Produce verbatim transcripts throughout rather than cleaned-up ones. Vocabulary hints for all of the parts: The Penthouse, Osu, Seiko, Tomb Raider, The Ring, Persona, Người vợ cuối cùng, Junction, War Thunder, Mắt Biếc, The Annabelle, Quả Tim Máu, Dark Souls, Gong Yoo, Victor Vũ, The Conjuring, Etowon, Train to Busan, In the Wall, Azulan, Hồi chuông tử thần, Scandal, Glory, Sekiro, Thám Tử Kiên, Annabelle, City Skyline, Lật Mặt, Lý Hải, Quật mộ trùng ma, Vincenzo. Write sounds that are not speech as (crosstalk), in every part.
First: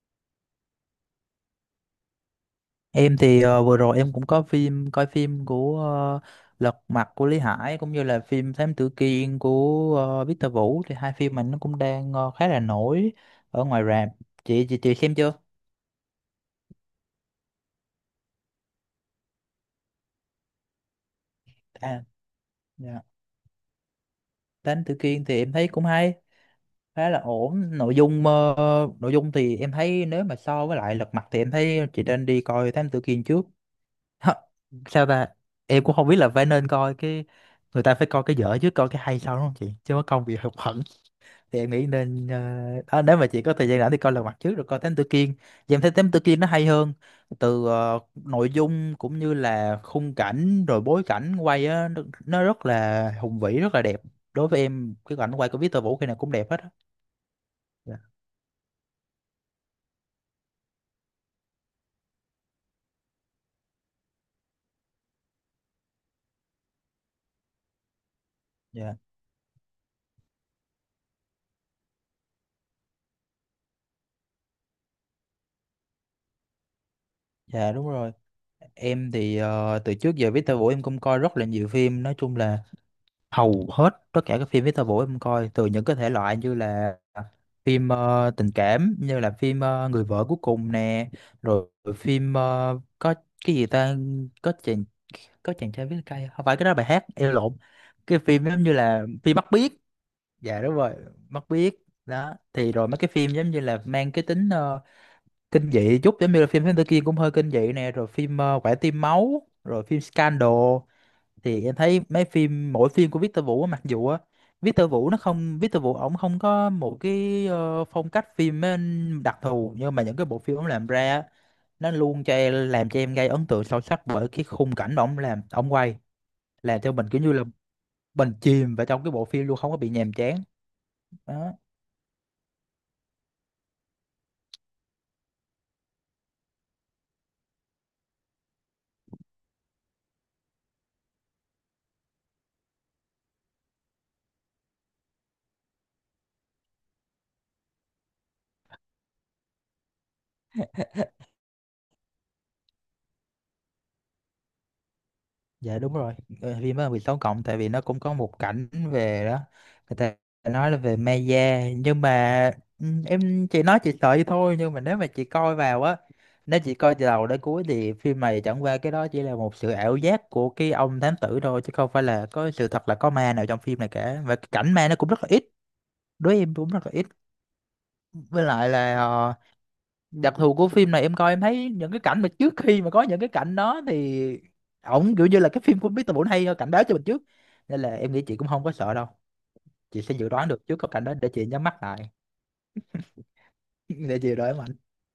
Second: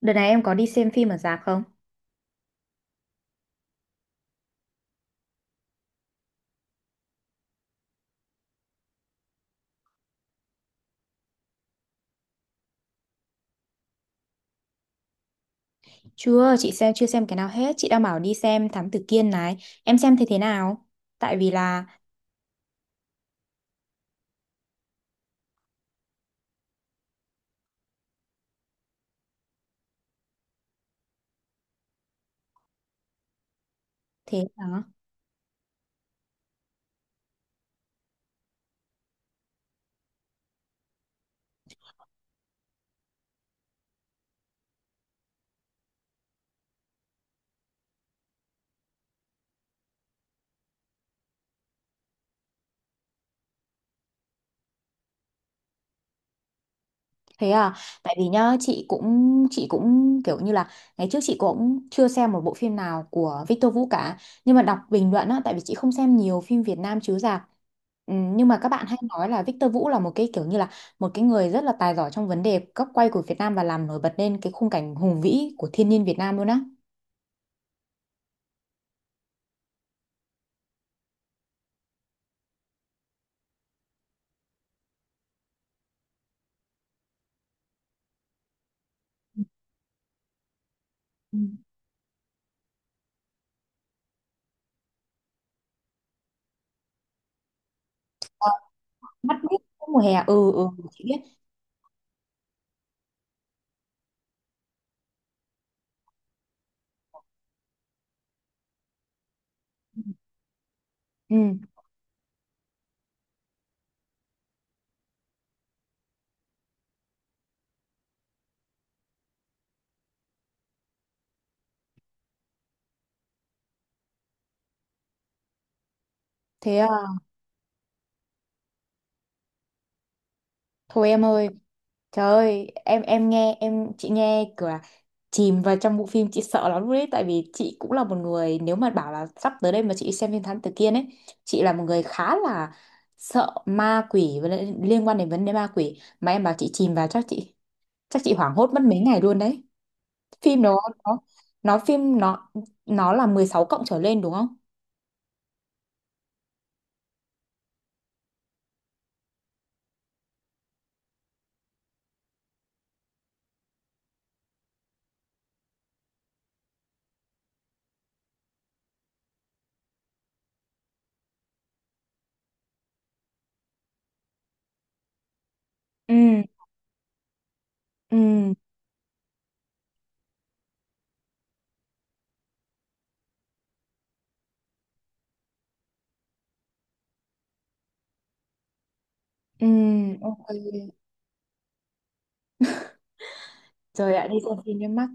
Đợt này em có đi xem phim ở rạp không? Em thì ờ, vừa rồi em cũng có phim coi phim của ờ, Lật Mặt của Lý Hải cũng như là phim Thám Tử Kiên của ờ, Victor Vũ thì hai phim mình nó cũng đang ờ, khá là nổi ở ngoài rạp. Chị chị chị xem chưa? Chưa, chị xem chưa xem cái nào hết. Chị đang bảo đi xem Thám Tử Kiên này. Em xem thế thế nào? Tại vì là À dạ. Thám Tử Kiên thì em thấy cũng hay, khá là ổn. Nội dung ờ, nội dung thì em thấy nếu mà so với lại Lật Mặt thì em thấy chị nên đi coi Thám Tử Kiên trước. (laughs) Hả? thế đó. Sao ta? Em cũng không biết là phải nên coi cái người ta phải coi cái dở trước coi cái hay sau đúng không chị? Chứ có công bị hụt học thì em nghĩ nên ờ, à, nếu mà chị có thời gian rảnh thì coi Lật Mặt trước rồi coi Thám Tử Kiên thì em thấy Thám Tử Kiên nó hay hơn từ ờ, nội dung cũng như là khung cảnh rồi bối cảnh quay á nó, nó rất là hùng vĩ rất là đẹp. Đối với em cái cảnh quay của Victor Vũ khi nào cũng đẹp hết á. Thế à, Dạ. tại vì nhá, chị cũng chị cũng kiểu như là ngày trước chị cũng chưa xem một bộ phim nào của Victor Vũ cả. Nhưng mà đọc bình luận á, tại vì chị không xem nhiều phim Việt Nam chiếu rạp. Ừ, nhưng mà các bạn dạ hay nói là Victor Vũ là một cái kiểu như là một cái người rất là tài giỏi trong vấn đề góc quay của Việt Nam và làm nổi bật lên cái khung cảnh hùng vĩ của thiên nhiên Việt Nam luôn á. dạ đúng rồi. Em thì ờ, từ trước giờ Victor Vũ em cũng coi rất là nhiều phim, nói chung là hầu hết tất cả các phim festival em coi, từ những cái thể loại như là phim ờ, tình cảm như là phim ờ, Người vợ cuối cùng nè, Ừ. rồi phim ờ, có cái gì ta, có chàng, có chàng trai viết cây, không phải cái đó là bài hát em lộn, cái phim Ờ, giống như là phim mắt Mắt mít Biếc. mùa hè. Ừ, Dạ ừ, đúng rồi, chị biết. Mắt Biếc đó, thì rồi mấy cái phim giống như là mang cái tính ờ, kinh dị chút, giống như là phim Thám Tử Kiên cũng hơi kinh dị nè, rồi phim ờ, Quả Tim Máu rồi phim Scandal, thì Ừ, em thấy mấy phim mỗi phim của Victor Vũ á, mặc dù á, Victor Vũ nó không Victor Vũ ổng không có một cái ờ, phong cách phim á, đặc thù, nhưng mà những cái bộ phim ổng làm ra á, nó luôn cho em làm cho em gây ấn tượng sâu sắc bởi cái khung cảnh mà ổng làm ổng quay, thế làm à. cho mình kiểu như là mình chìm vào trong cái bộ phim luôn, không có bị nhàm chán. Thôi em ơi, Đó. trời ơi em em nghe em chị nghe kiểu là chìm vào trong bộ phim chị sợ lắm luôn đấy. Tại vì chị cũng là một người, nếu mà bảo là sắp tới đây mà chị đi xem phim Thám Tử Kiên ấy, chị là một người khá là sợ ma quỷ với lại liên quan đến vấn đề ma quỷ mà em bảo chị chìm vào, chắc chị, chắc chị hoảng hốt mất mấy ngày luôn đấy. Phim đó nó nó phim nó nó là mười sáu cộng trở lên, đúng không? Dạ đúng rồi. Ờ, phim đó là mười sáu cộng, tại vì nó cũng có một cảnh về đó người ta nói là về ma da, nhưng mà ừ, em chỉ nói chị sợ vậy thôi, nhưng mà nếu mà chị coi vào á, nếu chị coi từ đầu đến cuối thì phim này chẳng qua cái đó chỉ là một sự ảo giác của cái ông thám tử thôi, chứ không phải là có sự thật là có ma nào trong phim này cả, và cái cảnh ma nó cũng rất là ít, Ừ. đối với em cũng rất là ít. với Ừ. lại là ờ, đặc thù của phim này em coi em thấy những cái cảnh mà trước khi mà có những cái cảnh đó thì ổng kiểu như là cái phim của mít tơ Bổn hay cảnh báo cho mình trước, nên là em nghĩ chị cũng không có sợ đâu, Ừ. chị sẽ dự Ok. đoán được trước cái cảnh đó để chị nhắm mắt lại. (laughs) Rồi Để ạ, chị đi đợi xem mạnh. phim nhắm mắt.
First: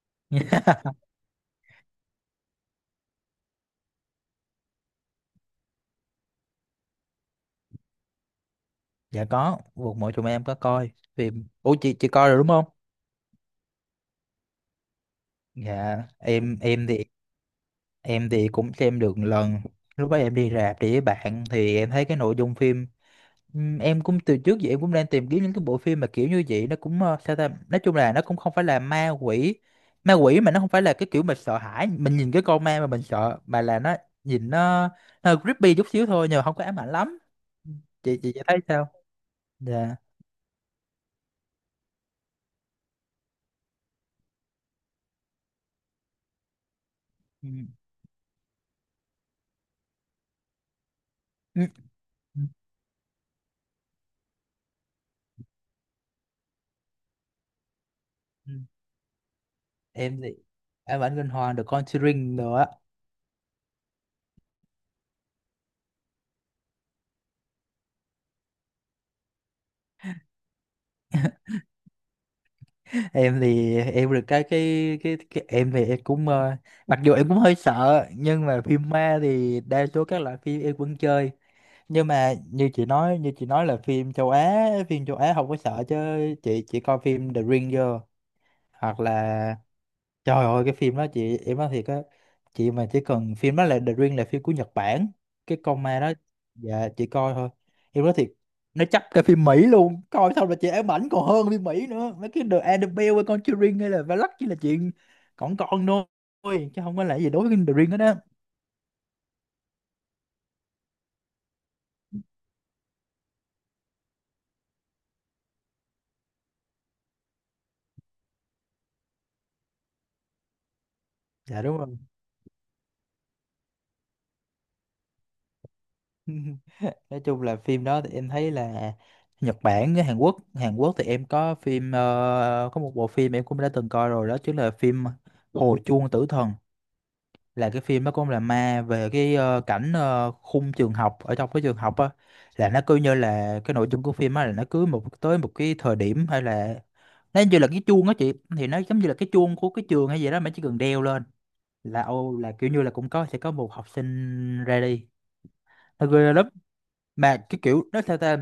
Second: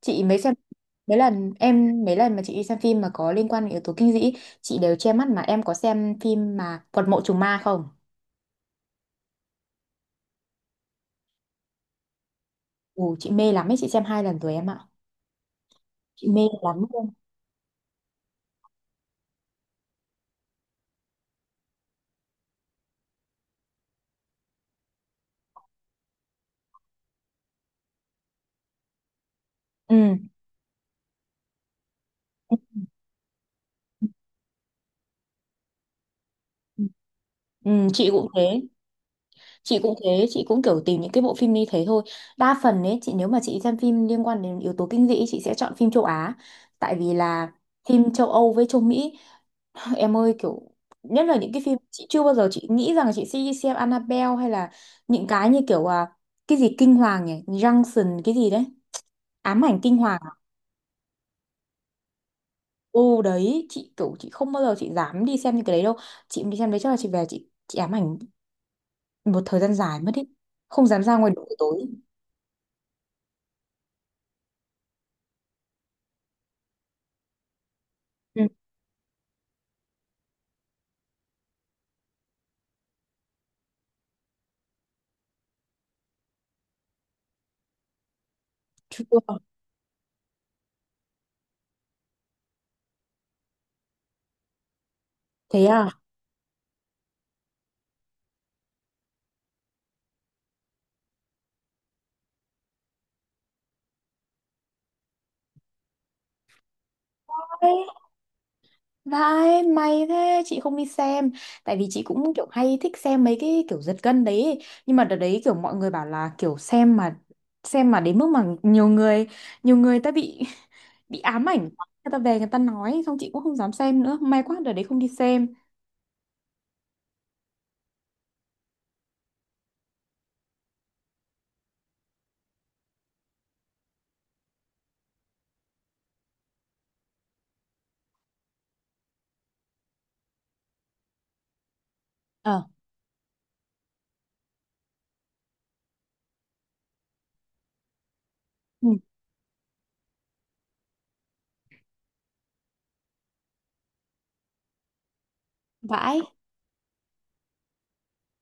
Chị mấy xem (laughs) Mấy lần em, mấy lần mà chị đi xem phim mà có liên quan đến yếu tố kinh dị, chị đều che mắt. Mà em có xem phim mà Quật mộ trùng ma không? Dạ có, một mọi chúng em có coi phim, ủa chị chị coi rồi đúng không. Ừ, chị mê lắm ấy, chị xem hai lần rồi em ạ. dạ Chị mê em lắm em thì luôn. em thì cũng xem được một lần, lúc đó em đi rạp đi với bạn thì em thấy cái nội dung phim. Ừm, em cũng từ trước giờ em cũng đang tìm kiếm những cái bộ phim mà kiểu như vậy, nó cũng ờ, sao ta, nói chung là nó cũng không phải là ma quỷ, ma Ừ. quỷ mà nó không phải là cái kiểu mình sợ hãi mình nhìn cái con ma mà mình sợ, mà là nó nhìn nó nó hơi creepy chút xíu thôi nhưng mà không có ám ảnh lắm. Ừ, chị chị cũng chị thấy thế. sao? Chị cũng dạ. Thế chị cũng kiểu tìm những cái bộ phim như thế thôi. Đa phần ấy chị, nếu mà chị xem phim liên quan đến yếu tố kinh dị, chị sẽ chọn phim châu Á. Tại vì là Ừm, phim châu Âu với châu Mỹ (laughs) (sighs) em ơi, kiểu nhất là những cái ừm, phim chị chưa bao ừm, giờ chị nghĩ rằng chị sẽ đi xem Annabelle hay là những cái như kiểu à, cái gì kinh hoàng nhỉ? Junction cái gì đấy, ám ảnh kinh hoàng em à? thì ám ảnh kinh hoàng The Conjuring nữa. Ô đấy chị kiểu chị không bao giờ chị dám đi xem những cái đấy đâu. Chị đi xem đấy chắc là chị về chị chị ám ảnh một thời gian dài mất ý, không dám ra ngoài đường buổi tối. Em thì em được cái cái cái, cái em thì em cũng ờ, mặc dù em cũng hơi sợ Ừ. nhưng mà phim ma thì đa số các loại phim em vẫn chơi, nhưng mà như chị nói như chị nói là phim châu Á, phim châu Á không có sợ chứ chị chỉ coi phim The Ring vô, hoặc Chưa. là trời ơi cái phim đó chị, em nói thiệt á, chị mà chỉ cần phim đó là The Ring là phim của Nhật Bản, cái Thế con à? ma đó dạ chị coi thôi em nói thiệt, nó chấp cái phim Mỹ luôn, coi xong là chị ám ảnh còn hơn phim Mỹ nữa, mấy cái The Annabelle hay Conjuring hay là Valak chỉ là chuyện còn con thôi chứ không có là gì đối với Ê, The Ring đó. Đó vãi, may thế, chị không đi xem. Tại vì chị cũng kiểu hay thích xem mấy cái kiểu giật gân đấy ấy. Nhưng mà đợt đấy kiểu mọi người bảo là kiểu xem mà xem mà đến mức mà nhiều người, nhiều người ta bị (laughs) bị ám dạ ảnh đúng quá. rồi. Người ta về người ta nói. Xong chị cũng không dám xem nữa, may quá đợt đấy không đi xem. (laughs) Nói chung là phim đó thì em thấy là Nhật Bản với Hàn Quốc, Hàn Quốc thì em có phim ờ, có một bộ phim em cũng đã từng coi rồi, đó chính là phim Hồi chuông tử thần, là cái phim nó cũng là ma về cái ờ, cảnh ờ, khung trường học, ở trong cái trường học á, Ờ. là nó cứ như là cái nội dung của phim á, là nó cứ một tới một cái thời điểm hay là nó như là cái chuông á chị, thì nó Ừ. giống như là cái chuông của cái trường hay gì đó mà chỉ cần đeo lên là ô, là kiểu như là cũng có sẽ có một học sinh ra đi, nó Vãi. ghê lắm, mà cái kiểu nó theo ta,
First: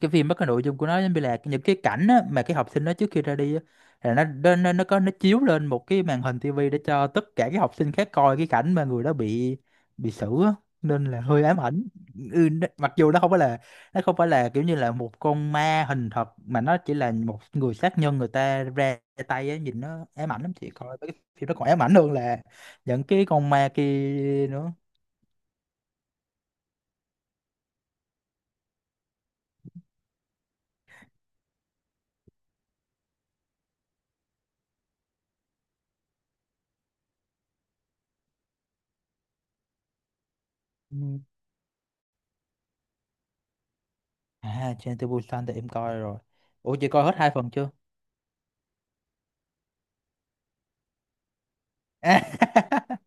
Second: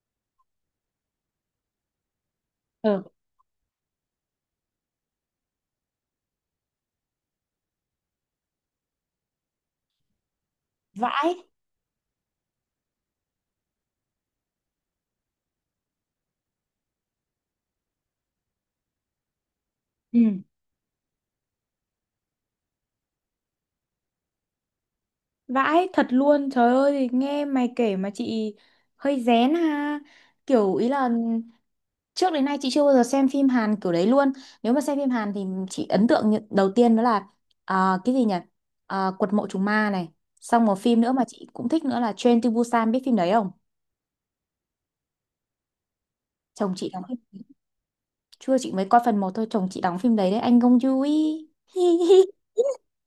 cái phim đó cái nội dung của nó giống như là những cái cảnh á, mà cái học sinh đó Ờ. trước khi ra đi á, là nó nó nó nó có nó chiếu lên một cái màn hình tivi để cho tất cả các học sinh khác coi cái cảnh mà người đó bị bị xử á, nên là Vãi. hơi ám ảnh. Ừ, nó- mặc dù nó không phải là, nó không phải là kiểu như là một con ma hình thật, mà nó chỉ là một người sát nhân người ta ra tay á, nhìn nó Ừ. ám ảnh lắm chị, coi mấy cái phim nó còn ám ảnh hơn là những cái con ma kia nữa. Vãi, thật luôn. Trời ơi, nghe mày kể mà chị hơi rén ha. Kiểu ý là trước đến nay chị chưa bao giờ xem phim Hàn kiểu đấy luôn. Nếu mà xem phim Hàn thì chị ấn tượng như- đầu tiên đó là à, cái gì nhỉ? À, Quật mộ trùng ma này. Xong một Ừ. phim nữa mà chị cũng thích nữa là Train to Busan, biết phim đấy không? À Train to Busan thì em coi rồi, Chồng ủa chị chị đóng coi hết hai phim. phần chưa? Chưa, chị mới coi phần một thôi, chồng chị đóng phim đấy đấy, anh Gong Yoo ấy. (laughs) (laughs)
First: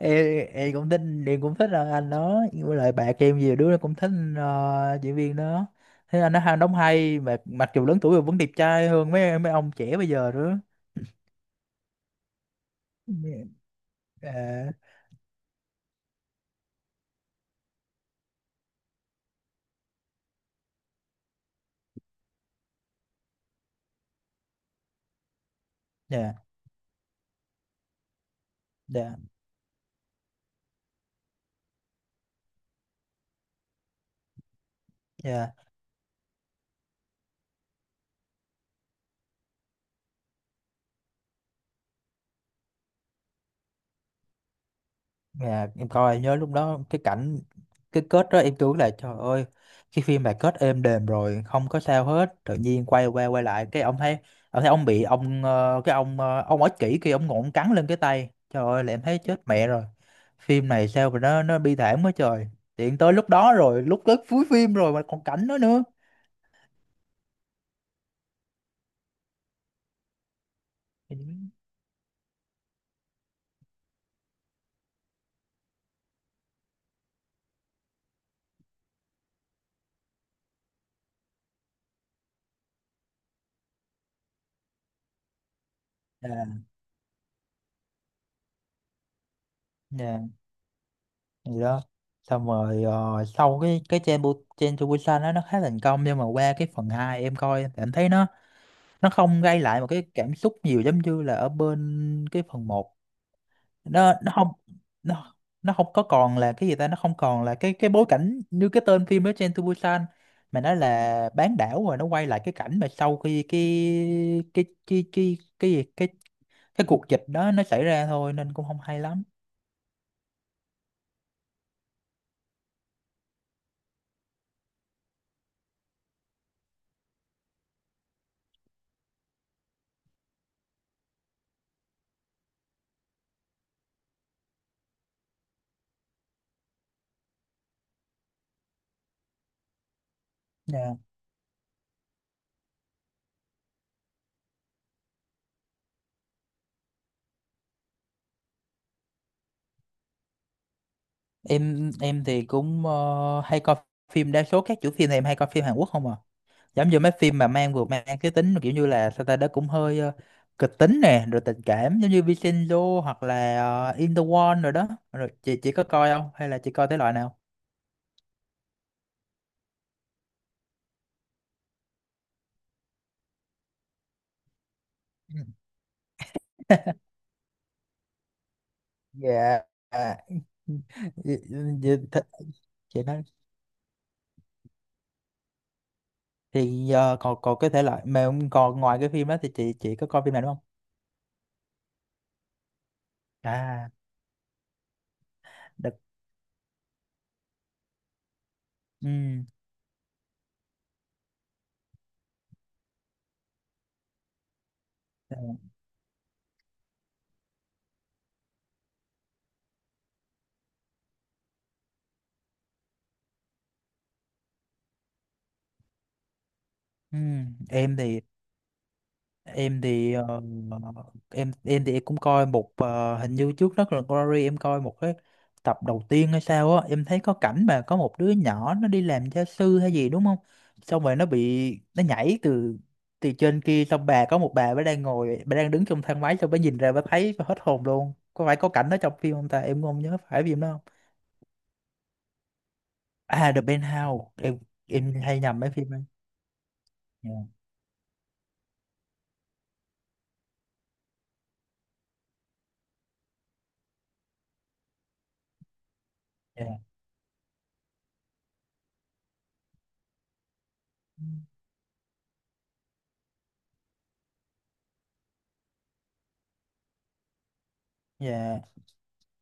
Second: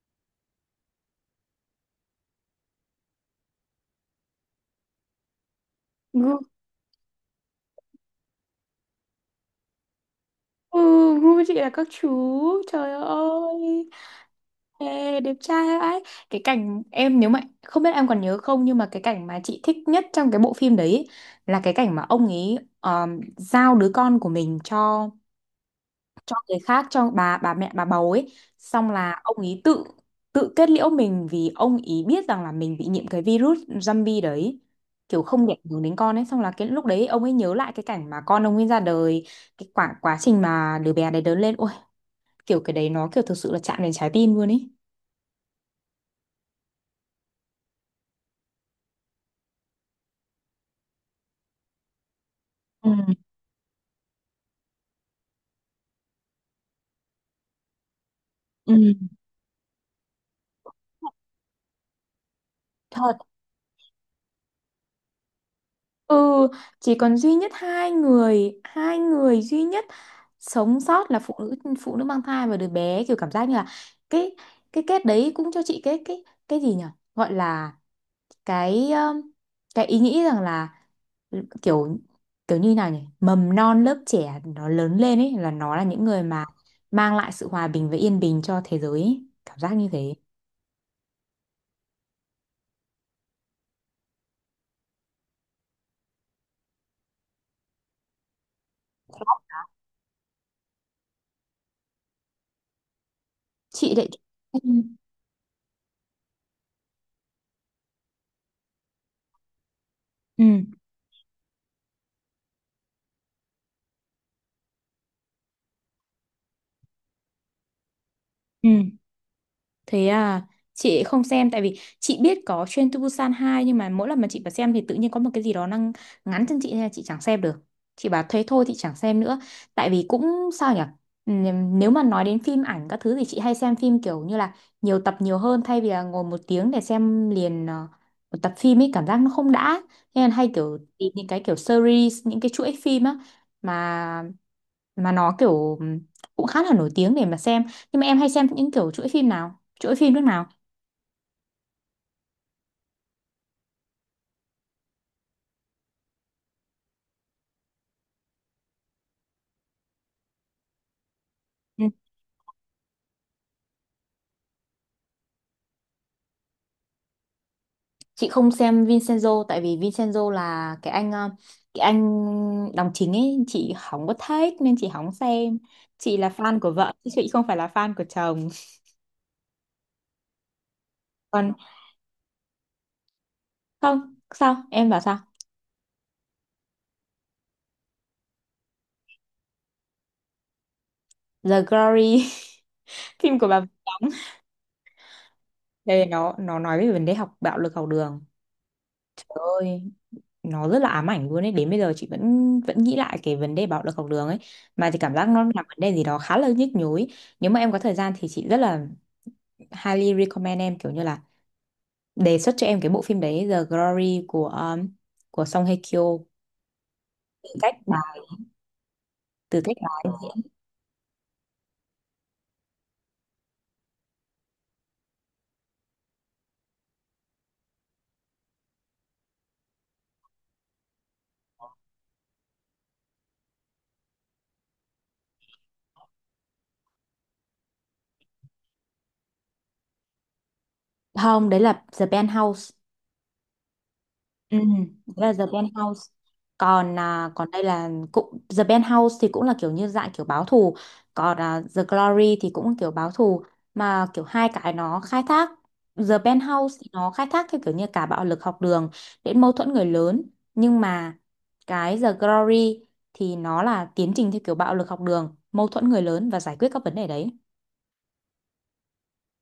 em, em cũng thích, em cũng thích ờ, anh đó, với lại bạn em nhiều đứa nó cũng thích ờ, diễn viên đó, thế anh nó hay đóng hay mà, mặc dù lớn tuổi rồi vẫn đẹp trai hơn mấy mấy ông trẻ bây giờ nữa. Ừ, gu chị là các chú. Trời ơi. Dạ. Ê, đẹp trai ấy. Cái cảnh em nếu mà không biết em còn nhớ không nhưng mà cái cảnh mà chị thích nhất trong cái bộ phim đấy là cái cảnh mà ông ấy um, giao đứa con của mình cho cho dạ người khác, cho bà, bà mẹ bà bầu ấy, xong dạ là ông ý tự tự kết liễu mình vì ông ý biết rằng là mình bị nhiễm cái virus zombie đấy, kiểu không dạ để ảnh hưởng đến con ấy. Xong là cái lúc đấy ông ấy nhớ lại cái cảnh mà con ông ấy ra đời, cái quả quá trình mà đứa bé đấy lớn lên, ôi kiểu cái đấy nó kiểu thực sự là chạm đến trái tim luôn ấy. Dạ, em coi nhớ lúc đó cái cảnh, cái kết đó em tưởng là trời ơi cái phim này kết êm đềm rồi không có sao hết, tự nhiên Ừ. quay qua quay lại cái ông thấy ông thấy ông bị ông ờ, cái ông ờ, ông ích kỷ kia ông ngộn cắn lên cái tay, trời ơi là Ừ. em thấy chết mẹ rồi, phim này sao mà nó nó bi thảm quá trời, tiện tới Thật. lúc đó rồi, lúc tới cuối phim rồi mà còn cảnh đó nữa. Ừ, chỉ còn duy nhất hai người, hai người duy nhất sống sót là phụ nữ, phụ nữ mang thai và đứa bé, kiểu cảm giác như là cái cái kết đấy cũng cho chị cái cái cái gì nhỉ? Gọi là cái um, cái ý nghĩ rằng là kiểu kiểu như nào nhỉ? Mầm non lớp trẻ nó lớn lên ấy là nó là những người mà dạ mang lại sự hòa bình và yên bình cho thế giới ấy. Cảm giác như thế. dạ gì đó. Xong rồi ờ, sau cái cái trên Bu- trên Busan đó nó khá thành công, nhưng mà qua cái phần hai em coi em thấy nó nó không gây lại một cái cảm xúc nhiều giống như là ở bên cái phần một, Chị lại. nó nó không Ừ. nó nó không có còn là cái gì ta, nó không còn là cái cái bối cảnh như cái tên phim đó Train to Busan, Ừ. mà nó là bán đảo, rồi nó quay lại cái cảnh mà sau khi cái cái cái cái cái gì cái cái cuộc dịch đó nó xảy ra thôi, nên cũng Ừ. không hay lắm. Thế à, chị không xem tại vì chị biết có Train to Busan hai nhưng mà mỗi lần mà chị vào xem thì tự nhiên có một cái gì đó đang ngắn chân chị nên là chị chẳng xem được. Chị bảo thế thôi thì chẳng xem nữa. Tại vì cũng sao nhỉ? Ừm, Nếu mà nói đến phim ảnh các thứ thì chị hay xem phim kiểu như là nhiều tập nhiều hơn thay vì là ngồi một tiếng để xem liền ờ, một tập phim ấy cảm giác nó không đã. Nên hay kiểu Dạ. tìm những cái kiểu series, những cái chuỗi phim á mà mà nó kiểu ừm, cũng khá là nổi tiếng để mà xem. Nhưng mà em hay xem những kiểu chuỗi phim nào? Chuỗi phim nước nào? em em thì cũng ờ, hay coi phim, đa số các chủ phim thì em hay coi phim Hàn Quốc không à, giống như mấy phim mà mang vừa mang cái tính kiểu như là sao ta, đó cũng hơi ờ, kịch tính nè, rồi tình Ừ. cảm, giống như Vincenzo hoặc là ờ, In the Wall, rồi đó rồi chị chị có coi không hay là chị coi thể loại nào? Chị không xem Vincenzo tại vì Vincenzo là cái anh ờ, cái anh đóng chính ấy, chị không có thích nên chị không Ừ. xem. Chị là fan của vợ chứ chị không phải là fan của chồng. Dạ. À, (laughs) dạ, Còn... dạ, th- chị nói Không sao, em bảo sao? thì ờ, còn còn cái thể loại mà còn ngoài cái phim đó thì chị chị có coi phim nào đúng không? The Glory. (laughs) Phim của bà Vĩ À đóng được. đây, nó nó nói về vấn đề học bạo lực học đường. Trời Ừ. ơi, nó rất là ám ảnh luôn ấy, đến bây giờ chị vẫn vẫn nghĩ lại cái vấn đề bạo lực học đường ấy mà chị cảm giác nó là vấn đề gì đó khá là nhức nhối. Nếu mà em có thời gian thì chị rất là highly recommend em, kiểu như là đề xuất cho em cái bộ phim đấy, The Glory của um, của Song Hye Kyo. Ừ, từ cách em bà thì Từ cách em bà ấy thì ờ, diễn. em em thì em cũng coi một ờ, hình như trước đó là Glory em coi một cái tập đầu tiên hay sao á, em thấy có cảnh mà có một đứa nhỏ nó đi làm gia sư hay gì đúng không, xong rồi nó bị nó nhảy từ, từ trên kia, xong bà có một bà bà đang ngồi, bà đang đứng trong thang máy, xong bà nhìn ra bà thấy bà hết hồn luôn, có phải có cảnh đó trong phim không ta, em cũng không nhớ phải phim đó không. Không, đấy là The Penthouse. À The Penthouse, Ừ, em đó em là hay The nhầm mấy phim Penthouse. ấy. Còn à, còn đây là cũng The Penthouse thì cũng là kiểu như dạng kiểu báo thù, còn à, The Glory thì cũng kiểu báo thù mà kiểu hai cái nó khai thác. The Penthouse Yeah, thì nó khai thác theo kiểu như cả bạo lực học đường đến mâu thuẫn người lớn, nhưng mà cái The Glory thì nó là tiến trình theo kiểu bạo lực học đường, mâu thuẫn người lớn và giải quyết các vấn đề đấy. yeah.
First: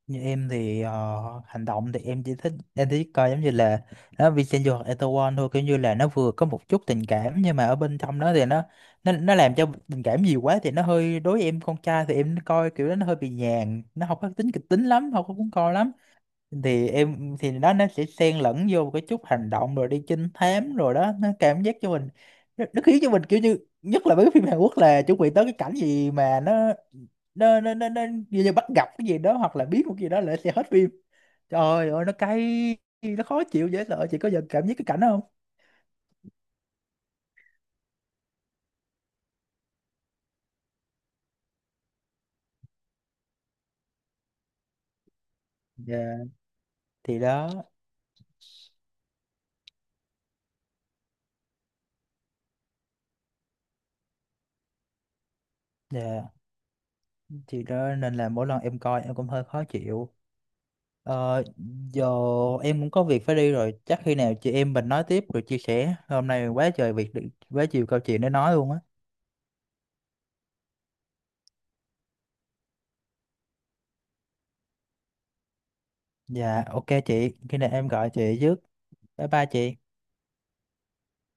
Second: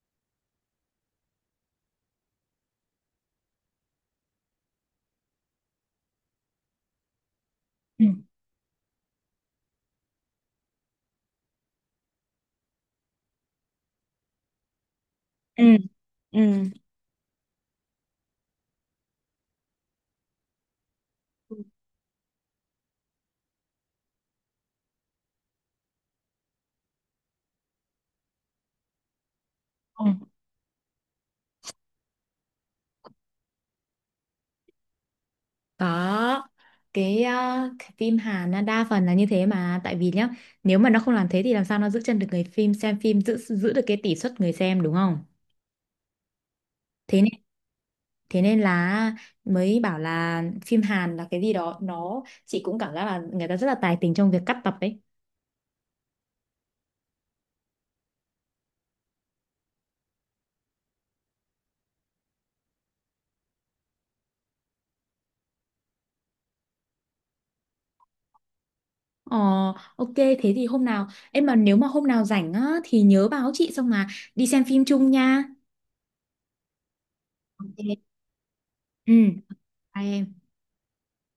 Như em thì ờ, hành động thì em chỉ thích, em chỉ coi giống như là nó Vincenzo hoặc Etowon thôi, kiểu như là nó vừa có một chút tình cảm nhưng mà ở bên Ừ. trong đó thì nó nó nó làm cho tình cảm nhiều quá thì nó hơi, đối với em con trai thì em coi kiểu đó nó hơi bị nhàn, nó không có tính kịch tính lắm, không có cuốn Ừ. coi lắm. Ừ. Thì em thì đó, nó sẽ xen lẫn vô một cái chút hành động rồi đi trinh thám, rồi đó nó cảm giác cho mình, nó, nó khiến cho mình kiểu như, nhất là mấy cái phim Hàn Quốc là chuẩn bị tới cái cảnh gì mà nó nó nó nó, nó như, như bắt gặp cái gì đó hoặc là biết một cái Ừ. gì đó là sẽ hết phim, trời ơi nó cay, nó khó chịu dễ sợ, chị có giờ cảm giác cái cảnh đó không? Có. cái, ờ, cái phim Hàn nó đa phần là như thế mà, tại vì nhá nếu mà nó không làm thế thì làm sao nó giữ chân được người phim xem phim, giữ giữ được cái tỷ suất người xem, đúng không? Dạ thì thế nên đó. thế nên là mới bảo là phim Hàn là cái gì đó nó, chị cũng cảm giác là người ta rất là tài tình trong việc cắt tập ấy. Dạ thì đó nên là mỗi lần em coi em cũng hơi khó chịu. Ờ, giờ em cũng có việc phải đi rồi, chắc khi nào chị em mình nói tiếp, rồi chia sẻ, hôm nay quá trời việc, quá nhiều câu chuyện để nói luôn á. Ờ, ok thế thì hôm nào em mà nếu mà hôm nào rảnh á thì nhớ báo chị, xong mà đi xem phim chung nha. Dạ ok chị, khi nào em Ok. gọi chị trước. Ừ, Bye bye chị. bye em.